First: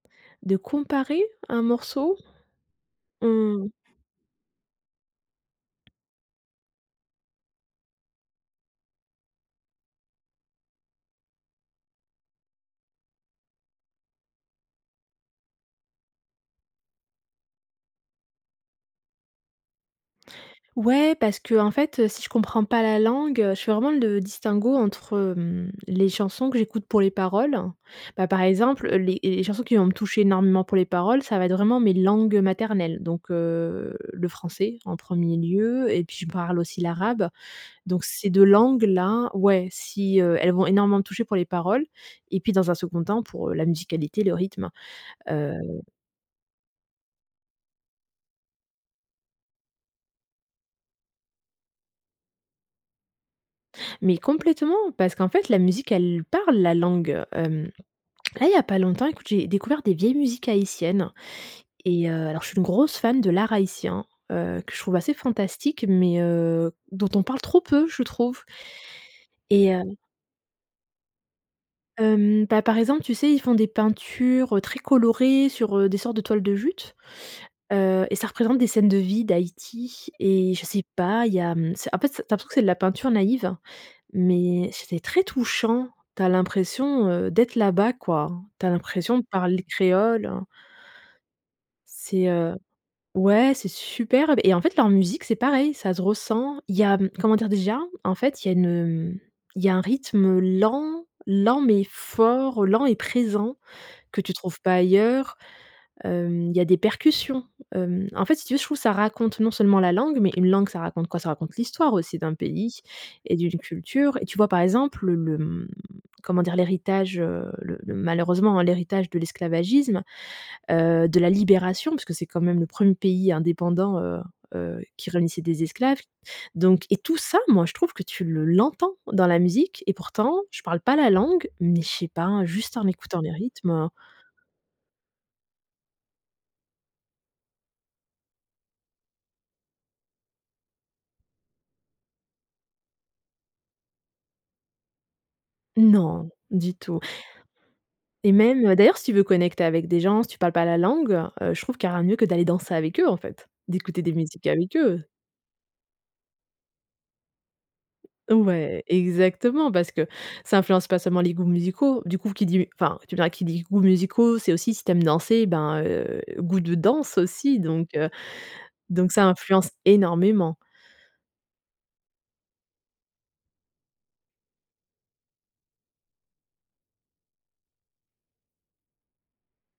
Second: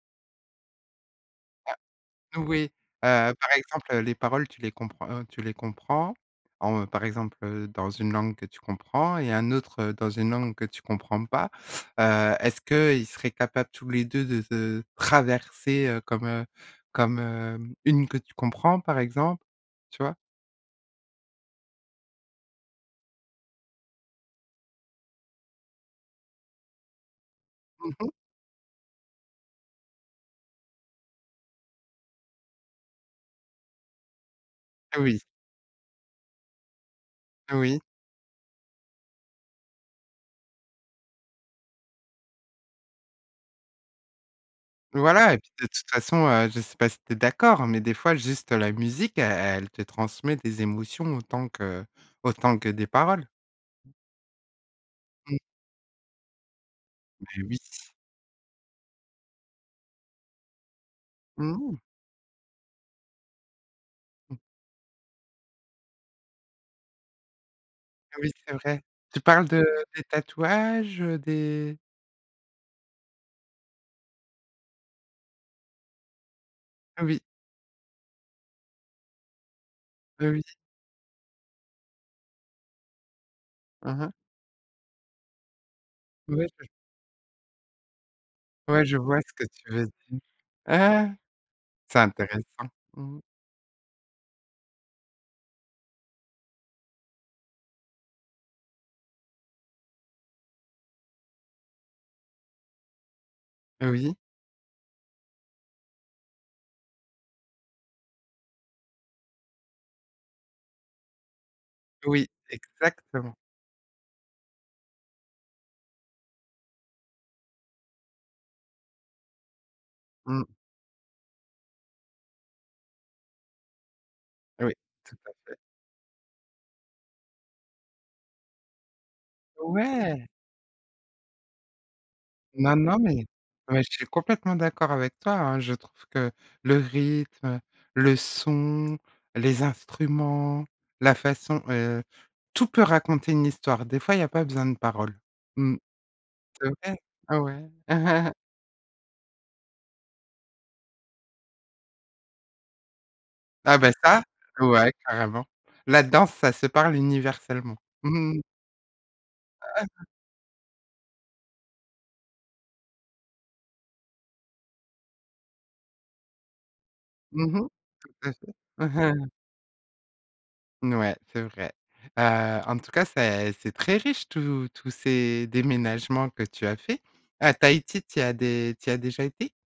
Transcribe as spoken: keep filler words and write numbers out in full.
De comparer un Ah, morceau? oui, heu, par Mmh. exemple, heu, les paroles, tu les comprends, heu, tu les comprends, en par exemple, heu, dans une langue que tu comprends et un autre, dans une langue que tu comprends pas. Heu, est-ce qu'ils seraient capables tous les deux de se traverser, heu, comme, heu, comme, hem, une que tu comprends, par exemple? Tu vois? Ouais, parce qu'en fait, si je comprends pas la langue, heu, je fais vraiment le distinguo entre, mmh, les chansons que j'écoute pour les paroles. Mmh mh. Bah, par exemple, les les chansons qui vont me toucher énormément pour les paroles, ça va être vraiment mes langues, heu, maternelles, donc heu, le français en Oui. premier lieu et puis je parle aussi l'arabe, Oui. donc ces deux langues-là, ouais, si, heu, elles vont énormément me toucher pour les paroles et puis, dans un second temps, pour, heu, la musicalité, le rythme, Voilà, et puis, heu. de toute façon, heu, je sais pas si tu es d'accord, mais des fois, juste la musique, elle elle te transmet des émotions, autant que autant que des paroles. Mais complètement, parce qu'en Mmh. fait, la musique, elle parle la langue. Mais oui. Hem, là, il y a pas longtemps, écoute, j'ai découvert des vieilles musiques haïtiennes, Mmh. et heu, alors je suis une grosse fan de l'art haïtien, Mmh. heu, que je trouve assez fantastique, mais heu, dont on parle trop peu, je Ah oui, trouve c'est vrai. Tu parles de et heu des tatouages, des Hem, bah, par exemple, tu sais, ils font des peintures, heu, très colorées sur, heu, des sortes de toiles de jute, oui. heu, et ça représente des scènes de vie d'Haïti Heu, et oui. je sais pas, il y a, mmh, en fait, tu as l'impression que c'est de la peinture naïve, Hein, hein. mais c'était très touchant. Tu as Ouais, je l'impression, heu, d'être là-bas, quoi. Tu as Ouais, je l'impression vois de ce que parler tu veux di créole, heu. c'est C'est, intéressant, heu, mmh. ouais, c'est superbe et en fait, leur musique, c'est pareil, ça se ressent. Il y a, mmh, comment dire déjà, en fait, il y a une, heu, il y a un rythme lent, lent, mais fort, lent et présent, Oui. que tu trouves pas ailleurs. Hem, il y a des percussions. Hem, en fait, si tu veux, je trouve, ça raconte non seulement la langue, mais une langue, ça raconte quoi? Ça raconte l'histoire aussi Oui, d'un pays exactement. et d'une culture et tu vois? Par exemple, le le, mmh, comment dire? L'héritage, heu, le le, malheureusement, hein, l'héritage de l'esclavagisme, Mmh. heu, de la libération, parce que c'est, quand même, le premier pays indépendant, heu Oui, heu, qui tout à réunissait fait. des esclaves, donc et tout ça, moi, je trouve que tu le l'entends dans la musique et Ouais! pourtant, je parle pas la langue, mais je sais pas, Non, juste en non écoutant mais les rythmes, ouais heu. je suis complètement d'accord avec toi, hein. Je trouve que le rythme, heu, le son, les instruments, la façon heu, tout peut raconter une histoire. Des fois, il y a pas besoin de parole. Mmh, Non, c'est du tout vrai. Ah, ouais. et même, heu, d'ailleurs, si tu veux connecter avec des gens, si tu parles pas la langue, heu, je trouve qu'il y a rien de mieux que d'aller danser avec eux, en fait, Ah, bah, d'écouter des ça, musiques avec ouais, eux. carrément. La danse, ça se parle, universellement. Ouais, exactement, parce que ça influence pas seulement les goûts musicaux. Du coup, qui dit enfin, tu me diras, qui dit: «goûts musicaux», c'est aussi si tu aimes danser, ben, heu, goût de danse Mmh aussi mh, donc heu, tout à fait. donc ça influence énormément. N ouais, c'est vrai. Heu, en tout cas, c'est c'est très riche, tous tous ces déménagements que tu as faits. À Tahiti, tu y as dé tu y as déjà été?